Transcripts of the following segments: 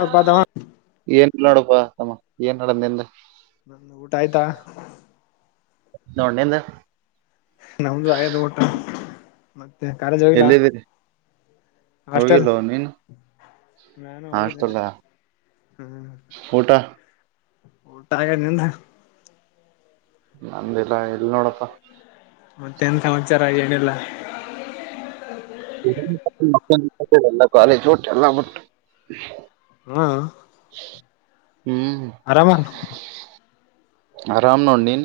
ಹಪಾದವ ಏನ್ ನೋಡಪ್ಪ ಅಮ್ಮ ಏನ್ ನಡಮ್ದಿಂದ ನ ಊಟ ಆಯ್ತಾ ನೋಡ್ಣಿಂದ ನಮ್ದು ಆಯದು ಊಟ ಮತ್ತೆ ಕಾಲೇಜ್ ಹೋಗಿಲ್ಲ ಎಲ್ಲಿದ್ದೀರಿ ಹಾಸ್ಟೆಲ್ ಹೋಗಿಲ್ಲ ನೀನ್ ನಾನು ಹೋಗಿಲ್ಲಣ ಅಷ್ಟಲ್ಲ ಹ್ಮ್ ಊಟ ಊಟ ಆ ನಿಂದು ನಂದಿಲ್ಲ ಎಲ್ ನೋಡಪ್ಪ ಮತ್ತೆನ್ ಸಮಾಚಾರ ಯೆನ್ ಏಲ್ಲ ಲ್ಲ ಕಾಲೇಜ್ ಟ್ಟ ಎಲ್ಲ ಬಿಟ್ಟು ಹ್ಮ ಹ್ಮ್ ಆರಾಮ ನೋಡ ನೀ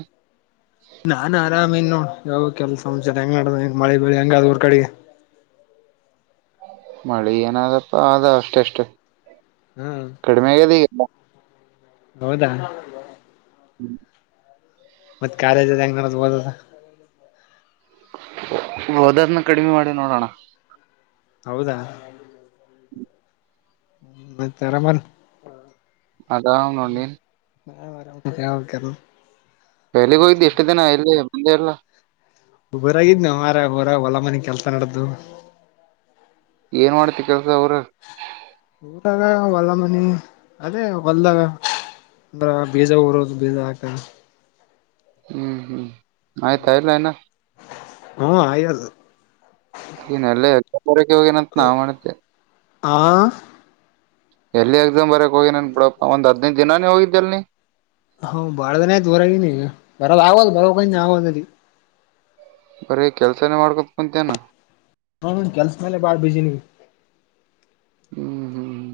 ನಾನ್ ಆರಾಮ್ ಇನ್ನು ಯಾವ ಕೆಲ್ಸಚಾರ ಹೆಂಗ ನಡ್ದ ಮಳೆ ಬಳಿ ಹೆಂಗ ಅದು ಹೊರ್ ಕಡೆಗೆ ಮಳೆ ಏನಾದಪ್ಪ ಆದ ಅಷ್ಟೆಷ್ಟು ಹ್ಮ್ ಕಡಮೆಗದ ಹೌದಾ ಹ್ಮ್ ಮತ್ತ್ ಕಾಲೇಜ್ ಅದು ಹೆಂಗ್ ನಡದದ ಹೋದಾರ್ನ ಕಡಿಮೆ ಮಾಡಿ ನೋಡಣ್ಣ ಹೌದಾ ಮತ್ತೆ ಆರಾಮನ್ ಅದಾವ್ ನೋಡ್ಲೆ ಅದ್ಯಾವ್ಕದು ಎಲ್ಲಿಗ್ ಹೋಗಿದ್ದಿ ಇಷ್ಟ್ ದಿನ ಎಲ್ಲಿ ಬಂದೆ ಇಲ್ಲ ಊರಾಗಿದ್ನೋ ಮಾರಾಯ್ ಊರಾಗ್ ಹೊಲ ಮನಿ ಕೆಲ್ಸ ನಡದ್ದು ಏನ್ ಮಾಡ್ತಿ ಕೆಲ್ಸ ಊರಲ್ ಊರಾಗ ಹೊಲ ಮನಿ ಅದೇ ಹೊಲ್ದಾಗ ಅಂದ್ರ ಬೀಜ ಊರದು ಬೀಜ ಹಾಕದು ಹ್ಮ್ ಹ್ಮ್ ಆಯ್ತ ಇಲ್ಲ ಇನ್ನ ಹ್ಮ ಆಯದು ನೀನ್ ಅಲ್ಲೇ ಇರ್ ಊರಿಕೆ ಹೋಗ್ಯಾನ ಅಂತ್ ನಾ ಮಾಡಿದ್ದೆ ಆ ಎಲ್ಲಿ ಎಕ್ಸಾಮ್ ಬರಿಯಾಕ್ ಹೋಗಿ ನನ್ ಬಿಡಪ್ಪ ಒಂದ್ ಹದ್ನೈದು ದಿನಾನೇ ಹೋಗಿದ್ದಲ್ ನೀ ಹೌ ಬಾಳ ದಿನ ಆಯ್ತು ಊರಾಗೀನಿ ಬರಲ್ಲಾವದ್ ಬರ [unintelligible] ಬರೀ ಕೆಲ್ಸಾನೇ ಮಾಡ್ಕೊಂತ ಕುಂತೇನಾ ಹೂಂ ಕೆಲ್ಸದ್ ಮೇಲೆ ಬಾಳ್ ಬಿಜಿ ನೀ ಹ್ಮ್ ಹ್ಮ್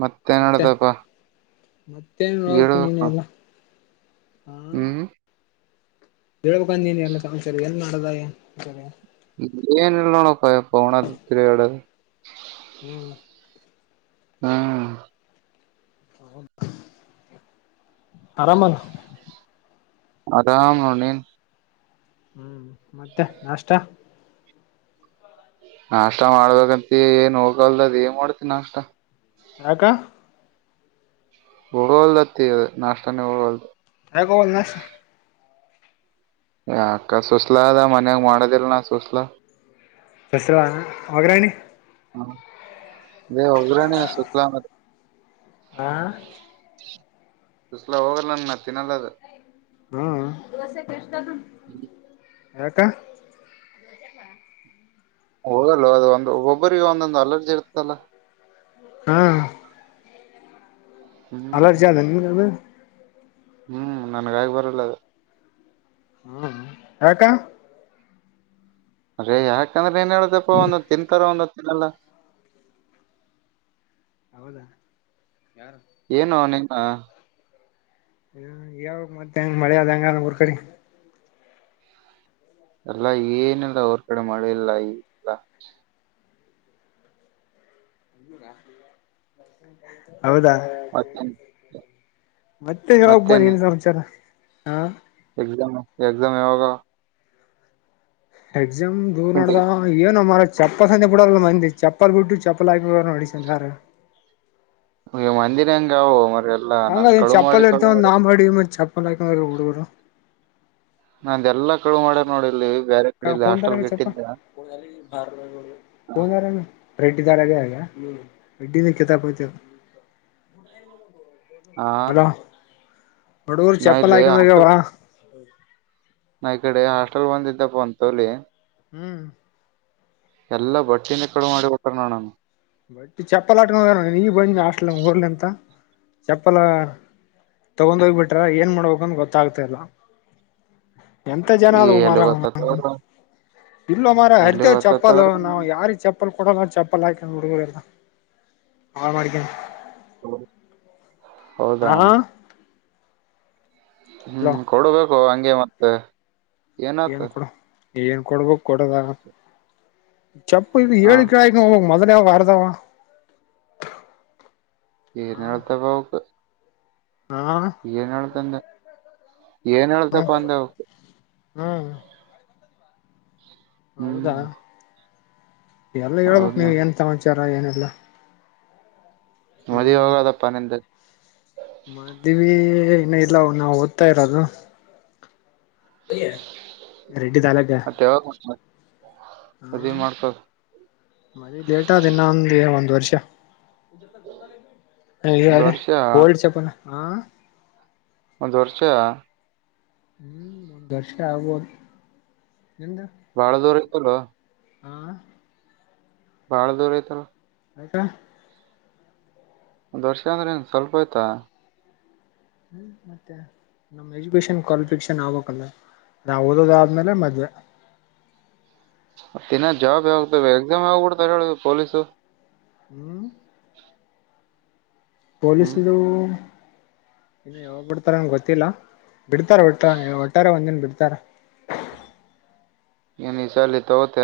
ಮತ್ತೇನ್ ಮತ್ತೆ ನಡ್ತಪ್ಪ ಮತ್ತೇನ್ ನೋಡ್ಬೇಕು ನೀನೆ ಹೇಳ್ಬೇಕ ಎಲ್ಲ ಹಾ ಹ್ಮ್ ಹೇಳ್ಬೇಕ ನೀನೇ ಎಲ್ಲಾ ಸಮಾಚಾರ ಏನ್ ಮಾಡುದ ಏನ್ ಏನಿಲ್ಲ ನೋಡಪ್ಪ ಎಪ್ಪವಣದು ತಿರ್ಗಾಡದು. ಹ್ಮ್ ಹಾ [unintelligible] ಆರಾಮಲ ಆರಾಮ್ ನೋಡ್ ನೀನು ಹ್ಮ್ ಮತ್ತೆ ನಾಷ್ಟ ನಾಷ್ಟ ಮಾಡ್ಬೇಕಂತ ಏನ್ ಹೋಗಲ್ದ ಅದೇನು ಮಾಡ್ತಿ ನಾಷ್ಟ ಯಾಕ ಹೋಗವಲ್ದತ್ತಿ ನಾಷ್ಟನೇ ಹೋಗವಲ್ದು ಯಾಕೋಗಲ್ಲ ನಾಷ್ಟ್ ಯಾಕ್ಕ ಸುಸ್ಲ ಅದ ಮನ್ಯಾಗ ಮಾಡೋದಿಲ್ಲ ನ ಸುಸ್ಲ ಹೆಸ್ರಾ ಒಗ್ರಣಿ ಹಾ ಲೆ ಒಗ್ಗರಣೆ ಹಾಕ್ ಸುಸ್ಲಾ ಮಾಡ್ ಹಾ ಸುಸ್ಲ ಹೋಗಲ್ಲನ್ನ ನಾ ತಿನ್ನಲ್ಲದು ಹ್ಮ ದೋಸೆಗ್ ಎಷ್ಟ್ ತಗಂಡ್ರ್ ಯಾಕ ಹೋಗಲ್ಲ ಅದು ಒಂದು ಒಬ್ಬರಿಗೆ ಒಂದೊಂದು ಅಲರ್ಜಿ ಇರ್ತಲ್ಲ ಹ್ಮ ಹ್ಮ್ ಅಲರ್ಜಿ ಅದು ನಿನಗೆ ಅದು ಹ್ಮ್ ನನಗೆ ಆಗಿ ಬರಲ್ಲ ಅದು ಹ್ಮ್ ಯಾಕ್ಕ ರೇ ಯಾಕಂದ್ರೆ ಏನ್ ಹೇಳುದಪ್ಪ ಒಂದು ತಿಂತಾರ ಒಂದು ಇಲ್ಲಲ್ಲ ಹೌದಾ ಯಾರ ಏನು ನೀನು ಹ ಯಾವಾಗ ಮತ್ತೆ ಹೆಂಗ ಮಳೆ ಅದ ಹೆಂಗ ಊರ್ ಕಡೆ ಅಲ್ಲಾ ಏನಿಲ್ಲ ಅವರ್ ಕಡೆ ಮಳೆ ಇಲ್ಲ ಏನ್ ಈಲ್ಲ ಹ [inaudible] ಹೌದಾ ಮತ್ತೇನ್ ಮತ್ತೆ ಹೇಳ್ಬೇಕಪ್ಪ ಮತ್ತೇನ್ ಏನ್ ಸಮಾಚಾರ ಹಾ ಎಕ್ಸಾಮ್ ಎಕ್ಸಾಮ್ ಯಾವೋಗ ಎಕ್ಸಾಮ್ ಯಾವಾಗ [inaudible] ದೊಡ್ಡದಾನ್ ಅಂದ್ರೆ [inaudible] ಚಪ್ಪಲ್ ಸಮೇತ ಬಿಡಲ್ಲ ಮಂದಿ ಚಪ್ಪಲ್ ಬಿಟ್ಟು ಚಪ್ಪಲ್ ಹಾಕಿ ಹೋದರು ಮಂದಿನೆ ಅಂಗ ಹಂಗ ಚಪ್ಪಲ್ ಇರ್ತಾವಂತ ನಾವು ಮಾಡಿವಿ ಚಪ್ಪಲಾಕಂಗ ಹುಡುಗರು ನಂದೆಲ್ಲಾ ಕಳು ಮಾಡ್ಯಾರ ನೋಡಿ ಇಲ್ಲಿ ಬ್ಯಾರೆ ಕಡೆ ಇಲ್ಲಿ ಹಾಸ್ಟೆಲ್ ತಾರ ಚಪ ಇಟ್ಟಿದ್ದೆ ದಾರ ರೆಡ್ಡಿ ದಾರಗೆ [inaudible] ಅಡ್ಡಿನ ಕೆತಾಪಯತ ಹಾ ಹುಡುಗೂರು ಚಪ್ಪಲ್ ಹಾಕಂದಾಗವಾ ನಾನ್ ಈ ಕಡೆ ಹಾಸ್ಟೆಲ್ ಬಂದ ಇದಿದ್ದಪ್ಪ ಅಂತ ತಗೊಳ್ಳಿ ಹ್ಮ್ ಎಲ್ಲಾ ಬಟ್ಟೆನ ಕಳವು ಮಾಡಿ ಬಿಟ್ಟಾರ ನನಾವು ಬಟ್ಟಿ ಚಪ್ಪಲ್ ಹಕೋಂಡ ನನವು ಈಗ ಬಂದಿನಿ ಹಾಸ್ಟೆಲ್ ಊರ ಲ್ಲಿಂತ ಚಪ್ಪಲ ತಗೊಂಡೋಗ್ಬಿಟ್ರ ಏನ್ ಮಾಡ್ಬೇಕಂತ ಗೊತ್ತಾಗ್ತ ಇಲ್ಲ ಎಂತ ಜನ ಆದ ಮಾರ ಎಲ್ಲಿ ಗೊತ್ತತ್ತವ್ರ ಇಲ್ಲ ಮಾರ ಎಲ್ಲಿ ಅರಿತೇವ್ ಚಪ್ಪಲ್ ಗೊತ್ತತ್ತವ್ರ ನಾವು ಯಾರಿ ಚಪ್ಪ ಕೊಡ ಚಪ್ಪಲ ಹಾಕಿ ನಮ್ಮ ಹುಡುಗುರಲ್ಲ ಆಳ ಮಾಡಡ ಹ್ಮ ಹೌದ ಹಾ ಅಲೋ ಹ್ಮ್ ಕೊಡಬೇಕು ಓ ಹಂಗೆ ಮತ್ತೆ ಏನಾತು? ಏನ್ ಕೊಡ ಏನ್ ಕೊಡ್ಬೇಕ್? ಕೊಡದ ಚಪ್ಪಲಿದ್ ಹಾ ಹೇಳಿ ಕೇಳಿ ಹೋಗ್ ಮಜಾ ಇಲ್ಲೇ ಅವ ಅರದಾವ. ಏನ್ ಹೇಳ್ತವ ಅವುಕ ಹಾ ಏನ್ ಹೇಳ್ತಂದೆ? ಏನ್ ಹ್ಮ ಹೇಳ್ತಪ್ಪ ಅಂದೆ ಅವುಕ್? ಹ್ಮ್ ಹೌದಾ? ಹ್ಮ್ ಎಲ್ಲ ಹೇಳ್ಬೇಕ್ ಹೌದ್ನ ನೀವ್ ಏನ್ ಸಮಾಚಾರ ಏನ್ ಇ ಲ್ಲ ಮದುವಿ ಯಾವಾಗ್ ಆದಪ್ಪ ನಿಂದು? ಮದುವಿ ಏ ಇನ್ನ ಇಲ್ಲ ಹೋಗ್ ನಾವ್ ಓದ್ತಾ ಇರೋದು. ರೆಡ್ಡಿದ್ ಆಗೈತಿ. ಮತ್ತ ಯಾವಾಗ ಮದ್ವಿ ಹಾಂ ಮಾಡ್ಕೋ ಮನೇಲ್ ಲೇಟ್ ಆದ ಇನ್ನೊಂದ್ ಏ ಒಂದ್ ವರ್ಷ [unintelligible] ಒಂದ್ ಇದರಲದೇ ವರ್ಷ ಓಲ್ಡ್ ಚಪ್ಪಲ್ಲ ಹಾಂ ಒಂದ್ ವರ್ಷ ಹ್ಮ್ ದರ್ಷಾಗ್ಬೋದು ಬಾಳ ದೂರ [unintelligible] ಆ ಬಹಳ ದೂರ ಐತಲ್ಲ ಮತ್ತೇ ಒಂದ್ ವರ್ಷ ಅಂದ್ರೆ ಸ್ವಲ್ಪ ಆಯ್ತಾ? ಹ್ಮ ಮತ್ತೆ ನಮ್ ಎಜುಕೇಶನ್ ಕ್ವಾಲಿಫಿಕೇಶನ್ ಆಗ್ಬೇಕಲ್ಲ ನಾ ಓದೋದ ಆದ್ಮೇಲೆ ಮದ್ವೆ. ತ್ತಿನ ಜಾಬ್ ಯಾವತ ಎಕ್ಸಾಮ್ ಆಗ್ಬಿಡ್ತಾವ ಹೇಳ ಪೊಲೀಸು. ಹ್ಮ್ ಹ್ಮ್ ಪೊಲೀಸ್ದು ಇನ್ನು ಯಾವಾಗ್ ಬಿಡ್ತಾರ ನಂಗ್ ಗೊತ್ತಿಲ್ಲ. ಬಿಡ್ತಾರೆ ಒಟ್ಟ್ರ ಒಟ್ಟಾರೆ ಒಂದನ್ ಬಿಡ್ ತ್ತರ. ಈನ ಚಾಲಿತ ಹೊತ.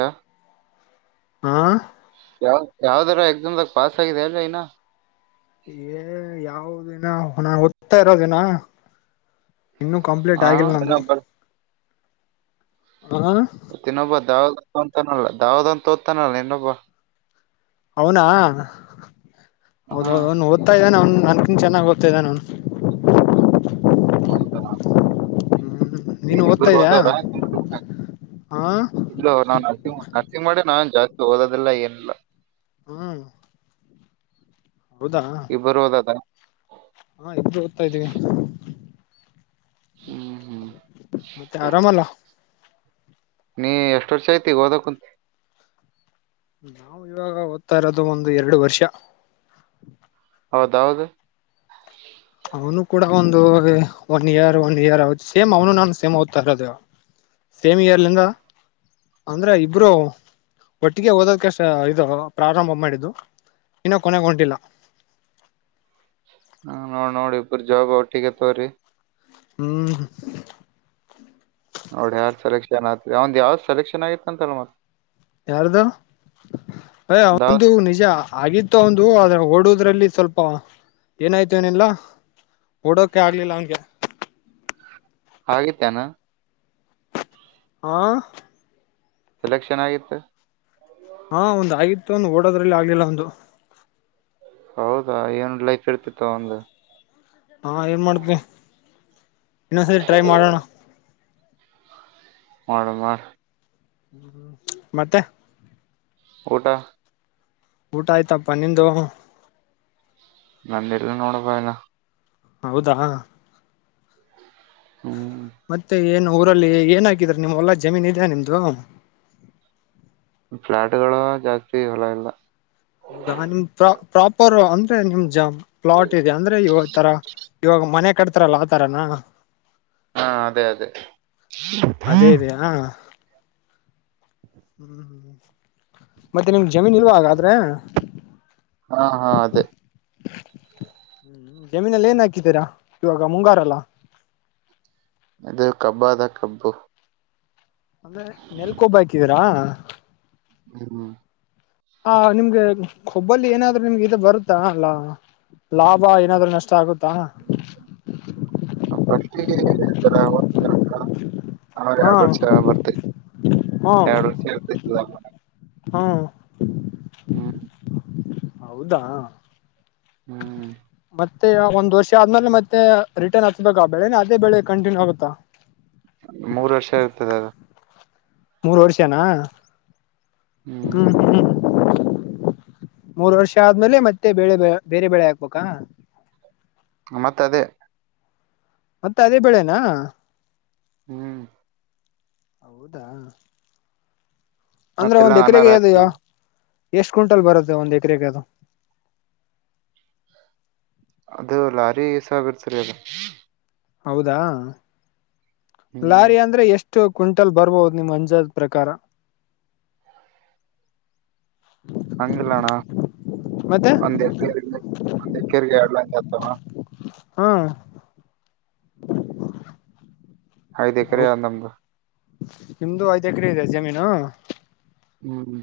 ಹಾ. ಯಾವ ಯಾವ್ದಾರ ಎಕ್ಸಾಮ್್ದಾಗ ಪಾಸ್ ಆಗಿದೆ ಅಲ್ ಇನ್ನ. ಏ ಯಾವ ದಿನ ನಾ ಓದ್ತಾ ಇರೋದಿನ. ಇನ್ನುೂ ಕಂಪ್ಲೀಟ್ ಹಾ ಆಗಿಲ್ಲ ನಂದು. ಇನ್ನೊಬ್ಬ ಹ ತಿನ್ನೊ ಬದ. ತೋತಾನಲ್ಲ ದಾವ್ದ ಅಂತ ತೋದ್ತಾನಲ್ಲ ಇನ್ನೊಬ್ಬ. ಹೌನಾ. ಹಾ ಹೌದೌದು ಅವ್ನು ಓದ್ತಾ ಇದ್ದಾನ ಅವನ್ ನನ್. ಇ ಚೆನ್ನಾಗಿ ಹೋಗ್ತಾದ್ದ ನಾನು. ಹೌದಾ ನೀನು ಓದ್ತಾ ಇದ್ಯಾ ಹೋದವ್ರ ಹಾ ಇಲ್ಲ ಅವ ನಾನ್ ನರ್ಸಂಗ ನರ್ಸಿಂಗ್ ಮಾಡೇ ನಾನ್. ಜಾಸ್ತಿ ಓದೋದಿಲ್ಲ ಏನಿಲ್ಲ. ಹ್ಮ್. ಹೌದಾ ಇಬ್ಬರು ಒದೋದ ಅದಾ. ಹಾ ಇಬ್ರು ಓದ್ತಾ ಇದ್ದೀವಿ. ಹ್ಮ್ ಹ್ಮ್. ಮತ್ತೆ ಆರಾಮಲ್ಲ ನೀ ಎಷ್ಟ ವರ್ಷ ಐತಿ ಹೋದಕ್ಕಂತ ನಾವು ಇವಾಗ ಓದ್ತಾ ಇರೋದು ಒಂದು ಎರಡು ವರ್ಷ. ಹೌದೌದು. ಅವನು ಕೂಡ ಒಂದು one year one year same ಅವನು ನಾನು ಸೇಮ್ ಓದ್ತಾ ಇರೋದೇವ ಸೇಮ್ ಇಯರ್ಲಿಂದ ಅಂದ್ರೆ ಇಬ್ರು ಒಟ್ಟಿಗೆ ಓದೋದಕಷ್ಟ ಇದು ಪ್ರಾರಂಭ ಮಾಡಿದ್ದು ಇನ್ನ ಕೊನೆಗ ಹೊಂಟಿಲ್ಲ. ಹ ನೋಡ್ ನೋಡಿ ಇಬ್ರ ಜಾಬ್ ಒಟ್ಟಿಗೆ ತವ್ರಿ. ಹ್ಮ್ ನೋಡಿ ಯಾರ್ ಸೆಲೆಕ್ಷನ್ ಆತ್ರಿ ಅವ ಒಂದ್ ಯಾವ್ದ್ ಸೆಲೆಕ್ಷನ್ ಆಗಿತ್ತ ಅಂತಲ್ಲ ಮತ್ತ ಯಾರ್ದು ಯ್ ದಾವ್ ಅವಂದು ನಿಜ ಆಗಿತ್ತು ಒಂದು ಅದ್ರ ಓಡುದು. ದ್ರಲ್ಲಿ ಸ್ವಲ್ಪ ಏನಾಯ್ತು ಏನಿಲ್ಲ ಓಡೋಕೆ ಆಗ್ಲಿಲ್ಲ ಅವಂಗೆ ಹಾಗತೇನಾ ಹಾ ಸೆಲೆಕ್ಷನ್ ಆಗಿತ್ತು ಹಾ ಒಂದ ಆಗತ್ತು ಒಂದು ಓಡೋದ್ರಲ್ಲಿ ಆಗ್ಲಿಲ್ಲ ಒಂದು ಹೌದಾ ಏನು ಲೈಫ್ ಇರ್ತಿತ್ತ ಒಂದು ಹಾ ಏನ್ ಮಾಡ್ತವಿ ಇನ್ನೊಂದ್ಸರಿ ಟ್ರೈ ಮಾಡೋಣ ಮಾಡಡ ಮಾಡ ಹ್ಮ್ ಹ್ಮ್ ಮತ್ತೆ ಊಟಾ ಊಟ ಆಯ್ತಪ್ಪ ನಿದ ನಂದ ಎಲ್ಲ ನೋಡಬ ಎಲ್ಲ ಹೌದಾ ಹ್ಮ್ ಮತ್ತೆ ಏನು ಊರಲ್ಲಿ ಏನಾಗಿದ್ರ ನಿಮ್ಮ್ ಎಲ್ಲಾ ಜಮೀನ್ ಇದ್ಯಾ ನಿಮ್ದು ಫ್ಲಾಟ್ಗಳು ಜಾಸ್ತಿ ಹೊಲ ಇಲ್ಲ ಹೌದಾ ನಿಮ್ ಪ್ರಾ ಪ್ರಾಪರ್ ಅಂದ್ರೆ ನಿಮ್ ಜ ಪ್ಲಾಟ್ ಇದೆ ಅಂದ್ರೆ ಇವ ತರ ಇವಾಗ ಮನೆ ಕಟ್ತಾರಲ್ಲ ಆತರನ. ಹಾ ಅದೇ ಅದೇ. ಅದೇ ಇ ಹಾ ಹ್ಮ್ ಮತ್ತೆ ನಿಮ್ಗೆ ಜಮೀನ್ ಇಲ್ರುವಾಗಾದ್ರೆ. ಹಾ ಹಾ ಅದ. ಹ್ಮ್ ಜಮೀನಲ್ಲ ಏನ್ ಹಾಕಿದ್ದೀರಾ ಇವಾಗ ಮುಂಗಾರಲ್ಲ. ಇದು ಕಬ್ಬ ಅದ ಕಬ್ಬು. ಅಂದ್ರೆ ನೆಲ್ಕೊಬ್ಬ ಹಾಕಿದೀರಾ. ಹ್ಮ ಹ ನಿಮ್ಗೆ ಕೊಬ್ಬಲ್ಲಿ ಏನಾದ್ರೂ ನಿಮ್ಗೆ ಇ ಬರುತ್ತಾ ಅಲ್ಲಾ ಲಾಭ ಏನಾದ್ೂ ನಷ್ಟ ಆಗುತ್ತೆ. ಕುತ್ತ ಅಷ್ಟರ ಹ ಹಾ ಎರಡು ವರ್ಷ ಬರ್ತೈತಿ ಹಾ ಎರಡ್ ವರ್ಷ ಇರ್ತ ಹಾ ಹ್ಮ್. ಹೌದಾ ಹ್ಮ್ ಮತ್ತೆ ಒಂದ್ ವರ್ಷ ಆದ್ಮೇಲೆ ಮತ್ತೆ ರಿಟರ್ನ್ ಹಚ್ಬೇಕ ಬೆಳೆನ ಅದೇ ಬೆಳೆ ಕಂಟಿನ್ಯೂ ಆಗತ್ತಾ. ಮೂರ್ ವರ್ಷ ಇರ್ತದ ಅದು ಮೂರ್ ವರ್ಷನಾ. ಹ್ಮ್ ಹ್ಮ ಮೂರ್ ವರ್ಷ ಆದ್ಮೇಲೆ ಮತ್ತೆ ಬೆಳೆ ಬೇರೆ ಬೆಳೆ ಹಾಕ್ಬೇಕಾ. ಮತ್ತ ಅದೇ. ಮತ್ತೆ ಅದೇ ಬೆಳೆನಾ ಹ್ಮ್ ಹೌದಾ ಅಂದ್ರೆ ಮತ್ತೆಲ್ಲಾ ಒಂದ್ ಅನಾರ ಎಕರೆಗೆ ಅದ್ಯ ಹಾಕ್ತಿವಿ ಎಷ್ಟ್ ಕ್ವಿಂಟಲ್ ಬರುತ್ತೆ ಒಂದು್ ಎಕರೆಗೆ ಅದು ಅದು ಲಾರಿ ಸಬ ಇರ್ತರಿ ಅದು ಹೌದಾ ಹ್ಮ್ ಲಾರಿ ಅಂದ್ರೆ ಎಷ್ಟು ಎಷ್ಟು ಕ್ವಿಂಟಲ್ ಬರ್ಬಹುದು ನಿಮ್ ಅಂಜಾದ ಪ್ರಕಾರ ಹಂಗಿಲ್ಲಣ್ಣ ಮತ್ತೆ ಒಂದ ಎಕ ಒಂದ್ ಎಕಗೆಲ ಹ ಹ್ಮ ಹಯದ ಕರೆ ಅಂದಮದು ನಿಮ್ದು ಐದು ಎಕ್ರ ಇದೆ ಜಮೀನು ಹ್ಮ್್ಮ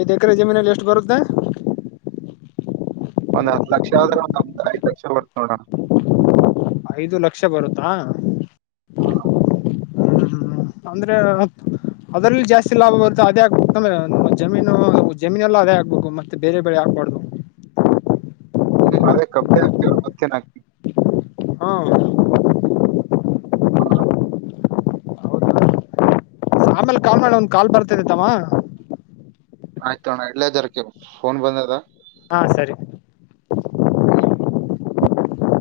ಐದ್ ಎಕರೆ ಜಮೀನಲ್ಲಿ ಎಷ್ಟು ಬರುತ್ತೆ ಒಂದ್ ಹತ್ ಲಕ್ಷ ಆದ್ರೆ ಒಂದ್ ಒ್ ಐದ್ ಲಕ್ಷ ಬರ್ತ ನೋಡ ಐದು ಲಕ್ಷ ಬರುತ್ತಾ ಹಾ ಹ್ಮ್ ಹ್ಮ್ ಅಂದ್ರ ಅದ್ರಲ್ಲಿ ಜಾಸ್ತಿ ಲಾಭ ಬರುತ್ತೆ ಅದೇ ಆಗ್ಬೇಕಂದ್ರೆ ಜಮೀನು ಜಮೀನ್ಲ್ಲಾ ಅದೇ ಆಗ್ಬೇಕು ಮತ್ತೆ ಬೇರೆ ಬರೆ ಆಗ್ಬಾರ್ದು ನಿ ಅದೆ ಕಮ್ಮಿ ಹಾಕ್ತಿವ್ರ ಮಧ್ಯಾಹ್ನ ಹಾಕ್ಕಿ ಹಾ ಹೌ ಆಮೇಲೆ ಕಾಲ್ ಮಾಡಿ ಒಂದ ಕಾಲ್ ಬರ್ತೇನ ತಮ್ಮ ಆಯ್ತೋಣ ಇಡ್ಲ ಜರಾ ಫೋನ್ ಬಂದ್ ಅದ ಹಾ ಸರಿ